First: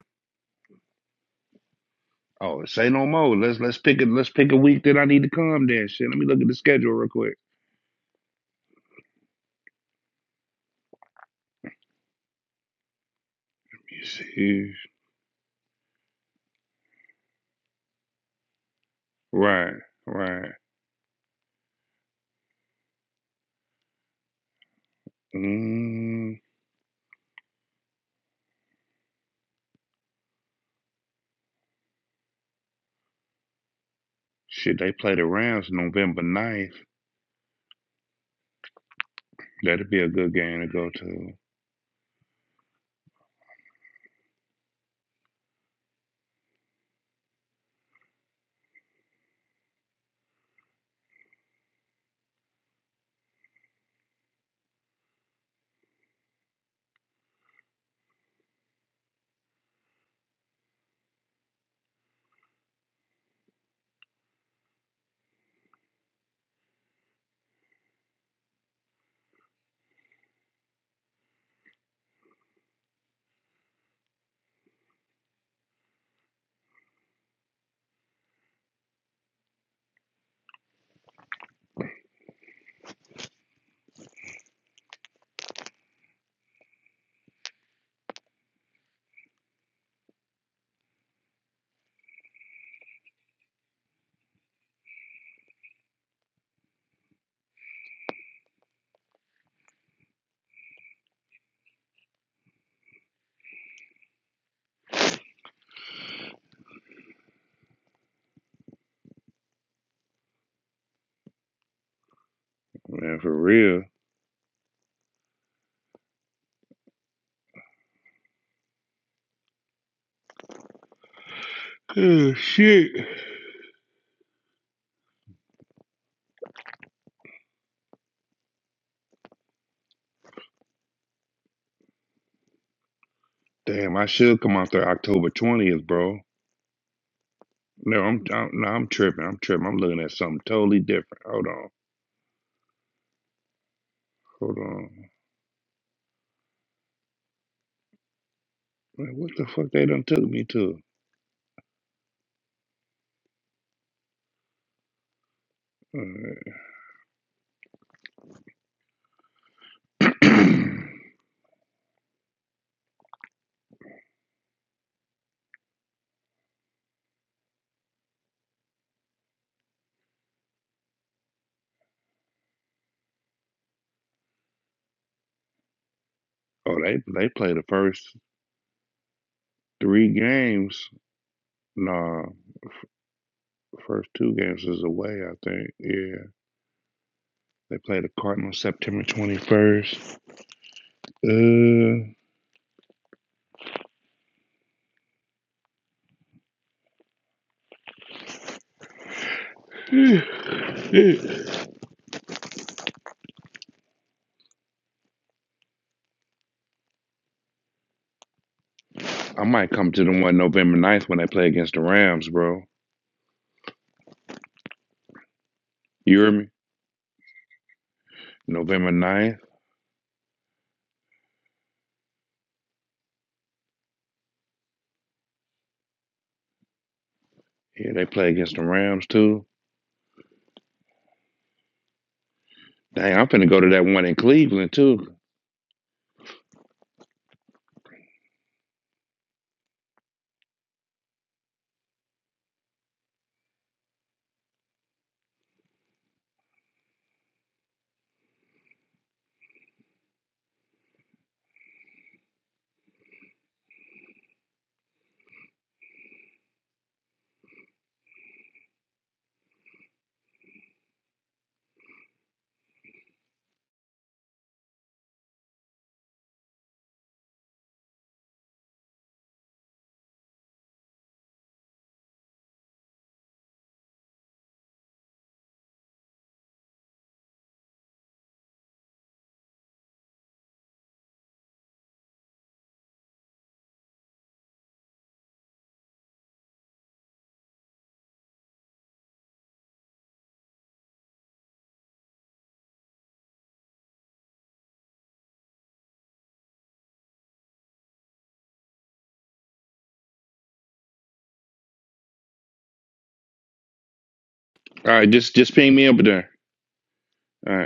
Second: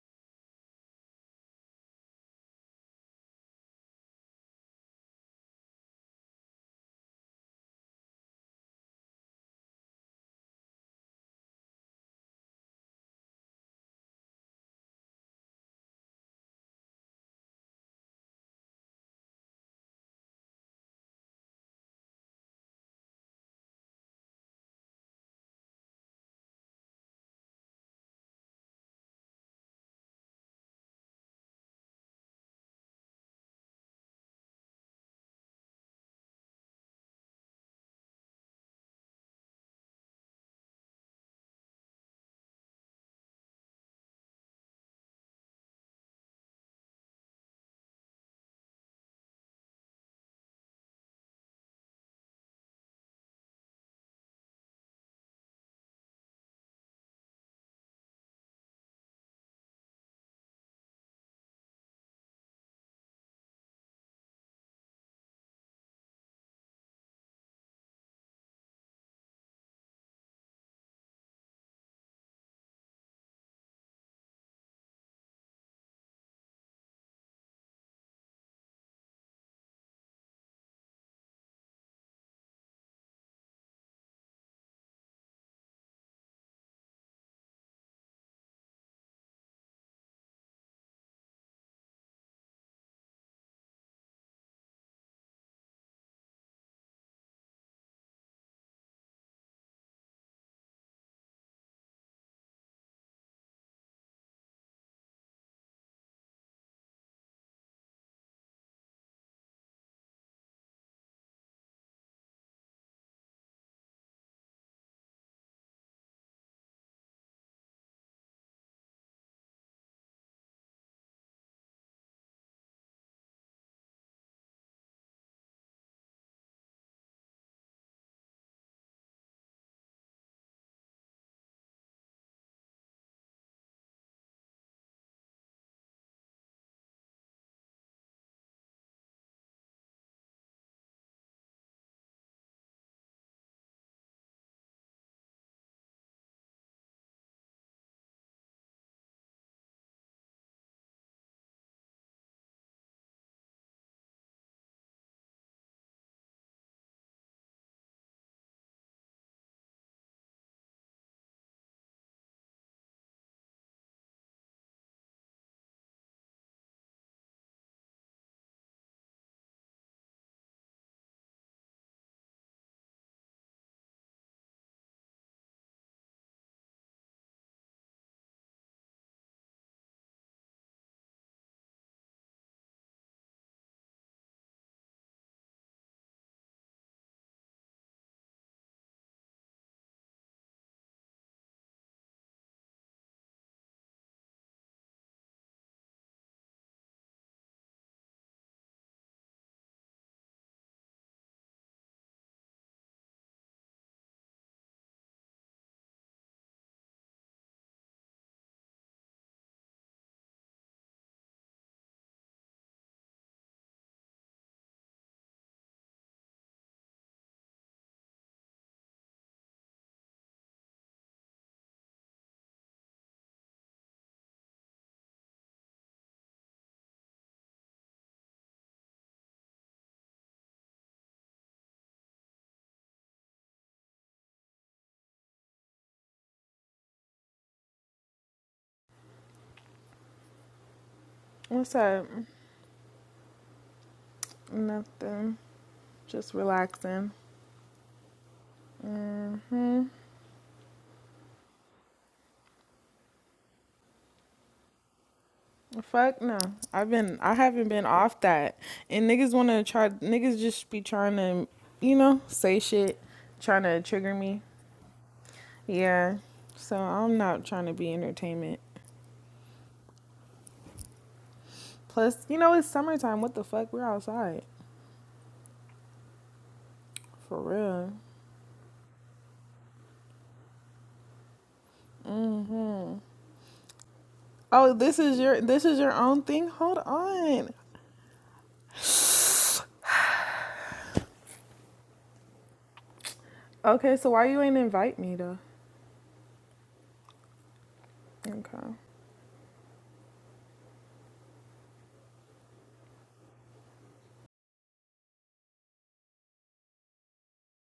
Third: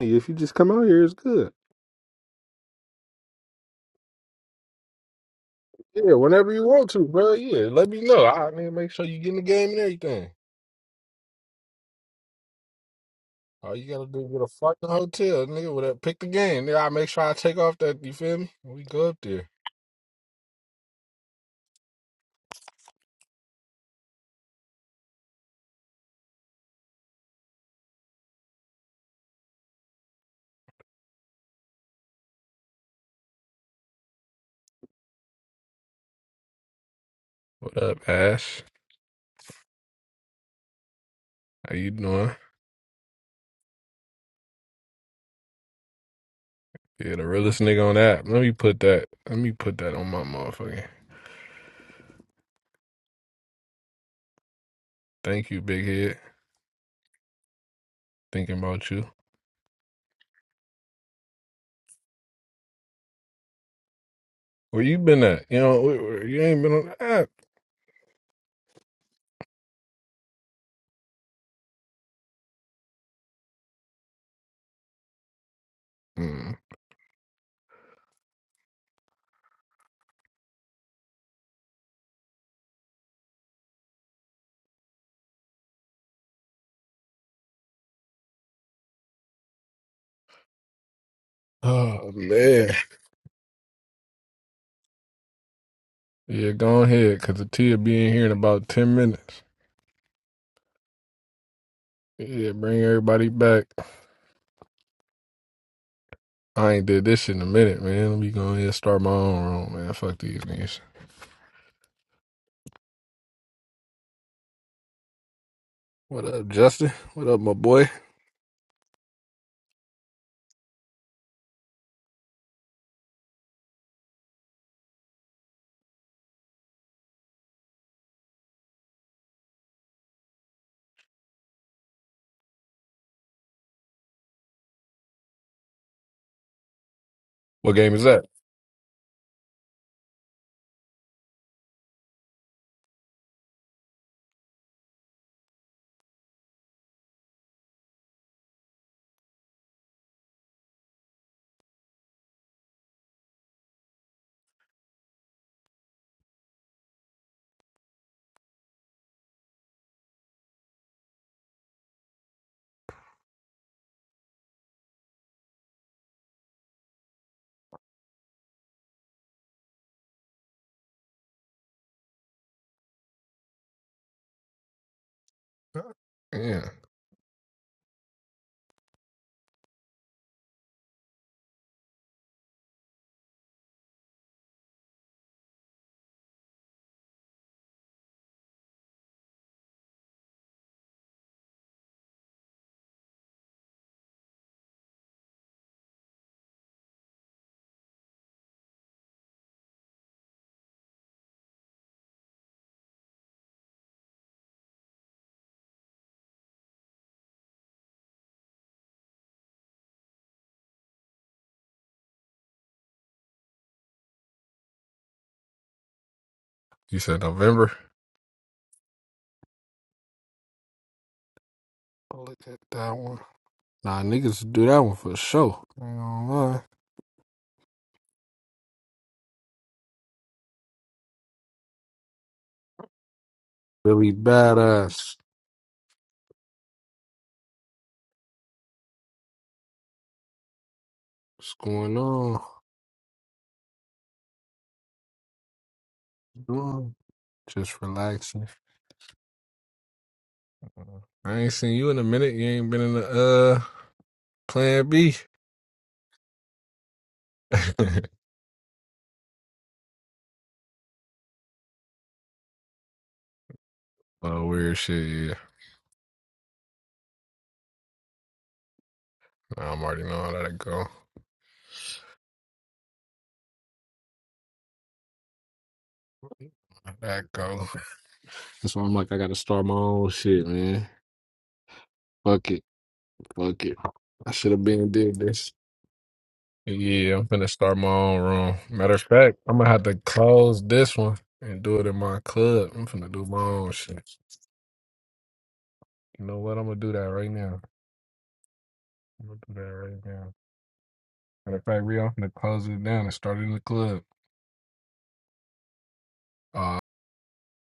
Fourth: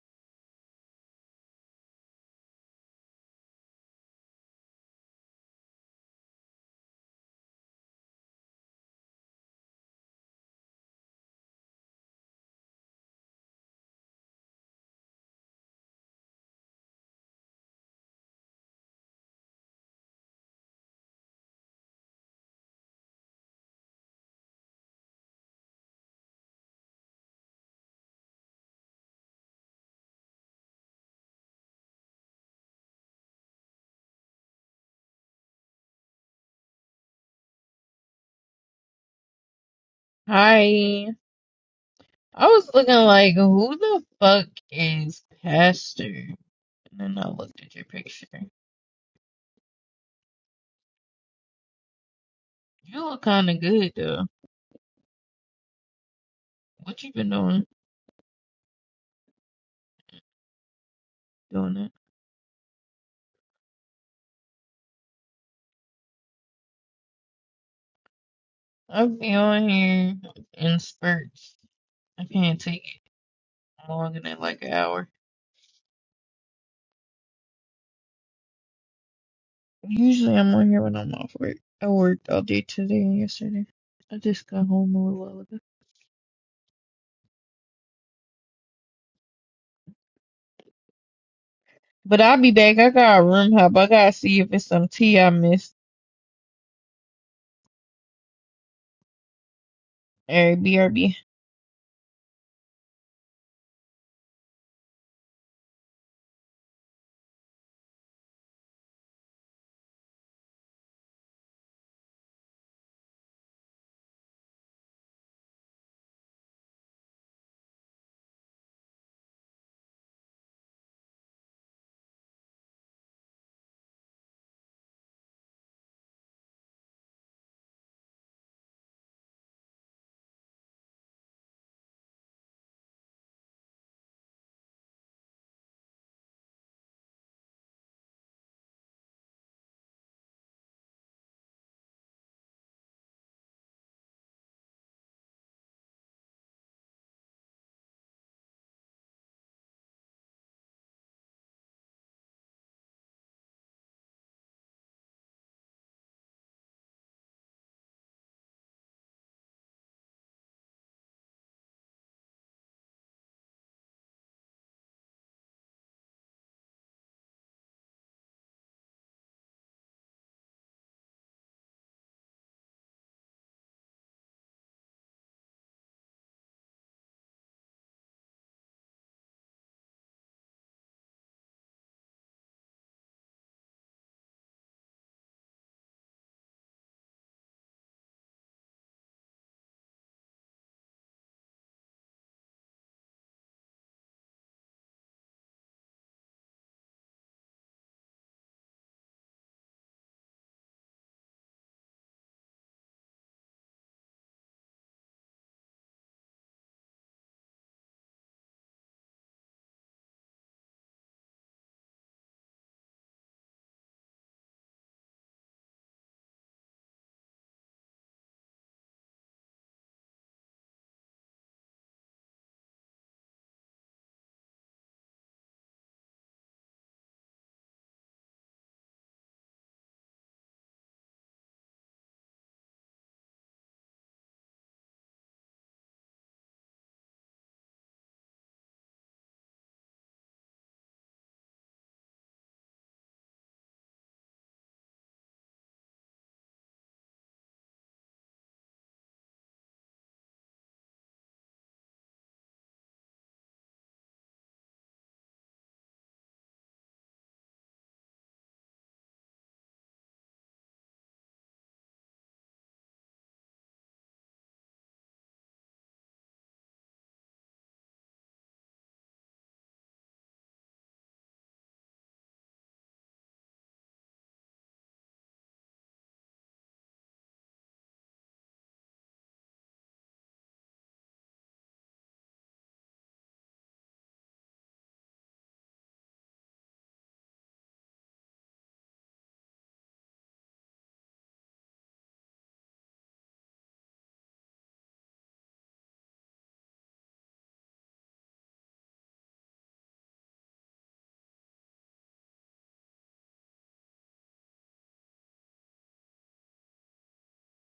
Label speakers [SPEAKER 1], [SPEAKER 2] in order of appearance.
[SPEAKER 1] Yeah, If you just come out here, it's good.
[SPEAKER 2] Oh, say no more. Let's let's pick a let's pick a week that I need to come then. Shit.
[SPEAKER 1] Yeah,
[SPEAKER 2] Let me look at
[SPEAKER 1] whenever
[SPEAKER 2] the
[SPEAKER 1] you want
[SPEAKER 2] schedule
[SPEAKER 1] to,
[SPEAKER 2] real
[SPEAKER 1] bro.
[SPEAKER 2] quick.
[SPEAKER 1] Yeah, let me know. I need to make sure you get in the game and everything. All you
[SPEAKER 2] You
[SPEAKER 1] gotta do is get a
[SPEAKER 2] see.
[SPEAKER 1] fucking hotel, nigga. Whatever. Pick the game, nigga. I make sure I take off that. You feel me? We go up there.
[SPEAKER 2] Right, right. Mm, shit, they play the Rams November ninth.
[SPEAKER 1] What up, Ash?
[SPEAKER 2] That'd be a good game to go
[SPEAKER 3] Hi.
[SPEAKER 2] to.
[SPEAKER 1] How you doing?
[SPEAKER 3] I was looking like, who the fuck is Pastor? And then
[SPEAKER 1] Yeah, the
[SPEAKER 3] I looked
[SPEAKER 1] realest
[SPEAKER 3] at your
[SPEAKER 1] nigga on
[SPEAKER 3] picture.
[SPEAKER 1] that. Let me put that. Let me put that on my motherfucking.
[SPEAKER 3] You look kind of good though.
[SPEAKER 1] Thank you, big head.
[SPEAKER 3] What you been doing?
[SPEAKER 1] Thinking about you.
[SPEAKER 3] Doing it?
[SPEAKER 1] Where you been at? You know, where- where- you ain't been on the app.
[SPEAKER 3] I've been on here in spurts. I can't take it longer than like an hour.
[SPEAKER 1] Mm.
[SPEAKER 3] Usually I'm on here when I'm off work. I worked all day today and yesterday. I just got home a little while ago.
[SPEAKER 1] Oh
[SPEAKER 3] But I'll be
[SPEAKER 1] man.
[SPEAKER 3] back. I got a room hop. I gotta see if it's some tea I missed.
[SPEAKER 1] Yeah, go ahead, cause the T'll be in here in about ten minutes.
[SPEAKER 3] Alright, BRB.
[SPEAKER 1] Yeah, bring everybody back. I ain't did this shit in a minute, man. Let me go ahead and start my own room, man. Fuck these niggas.
[SPEAKER 2] Man, for real.
[SPEAKER 1] What up, Justin? What up, my boy?
[SPEAKER 2] Good shit. Damn, I should come out there October 20th, bro.
[SPEAKER 1] What game
[SPEAKER 2] No,
[SPEAKER 1] is
[SPEAKER 2] I'm,
[SPEAKER 1] that?
[SPEAKER 2] I'm no, I'm tripping. I'm tripping. I'm looking at something totally different. Hold on. Hold on. Man, what the fuck they done took me to? All right.
[SPEAKER 1] Yeah.
[SPEAKER 2] oh, they they play the first. Three games. Nah, first two games is away, I think. Yeah. They play the Cardinals September 21st. Uh, I might come to the one November ninth when they play against the Rams, bro. You hear me?
[SPEAKER 1] You said November?
[SPEAKER 2] November ninth,
[SPEAKER 1] i Look at that one. Nah, niggas do that one for sure. I ain't gonna lie.
[SPEAKER 2] Yeah, they play against the Rams, too. Dang, I'm finna go to that one
[SPEAKER 1] Really
[SPEAKER 2] in Cleveland, too.
[SPEAKER 1] badass. What's
[SPEAKER 4] What's
[SPEAKER 1] going
[SPEAKER 4] up?
[SPEAKER 1] on?
[SPEAKER 4] Nothing. Just
[SPEAKER 1] Doing?
[SPEAKER 4] relaxing.
[SPEAKER 1] Just relaxing.
[SPEAKER 4] Mm,
[SPEAKER 1] I ain't seen you in a minute. You ain't been in the uh plan B.
[SPEAKER 4] fuck no. I've been I haven't been off that. And niggas wanna try niggas just be trying to, you know, say shit, trying to trigger me.
[SPEAKER 1] oh, weird shit, yeah.
[SPEAKER 4] Yeah. So I'm not trying to be entertainment.
[SPEAKER 1] Nah, I'm already know how that go.
[SPEAKER 4] Plus, you know, it's summertime. What the fuck? We're outside.
[SPEAKER 1] That
[SPEAKER 4] For
[SPEAKER 1] go.
[SPEAKER 4] real.
[SPEAKER 1] That's why I'm like, I gotta start my own shit, man. Fuck it. Fuck it. I should have
[SPEAKER 4] Oh,
[SPEAKER 1] been
[SPEAKER 4] this
[SPEAKER 1] did
[SPEAKER 4] is your
[SPEAKER 1] this.
[SPEAKER 4] this is your own thing? Hold
[SPEAKER 1] Yeah, I'm finna
[SPEAKER 4] on.
[SPEAKER 1] start my own room. Matter of fact, I'm gonna have to close this one and do it in my club. I'm finna do my own
[SPEAKER 4] Okay, so
[SPEAKER 1] shit.
[SPEAKER 4] why you ain't invite me though?
[SPEAKER 1] You know what? I'm gonna do that right now.
[SPEAKER 4] Okay.
[SPEAKER 1] I'm gonna do that right now. Matter of fact, Rio, i finna close it down and start it in the club.
[SPEAKER 2] All right, just just ping me up there.
[SPEAKER 1] Uh,
[SPEAKER 2] All right.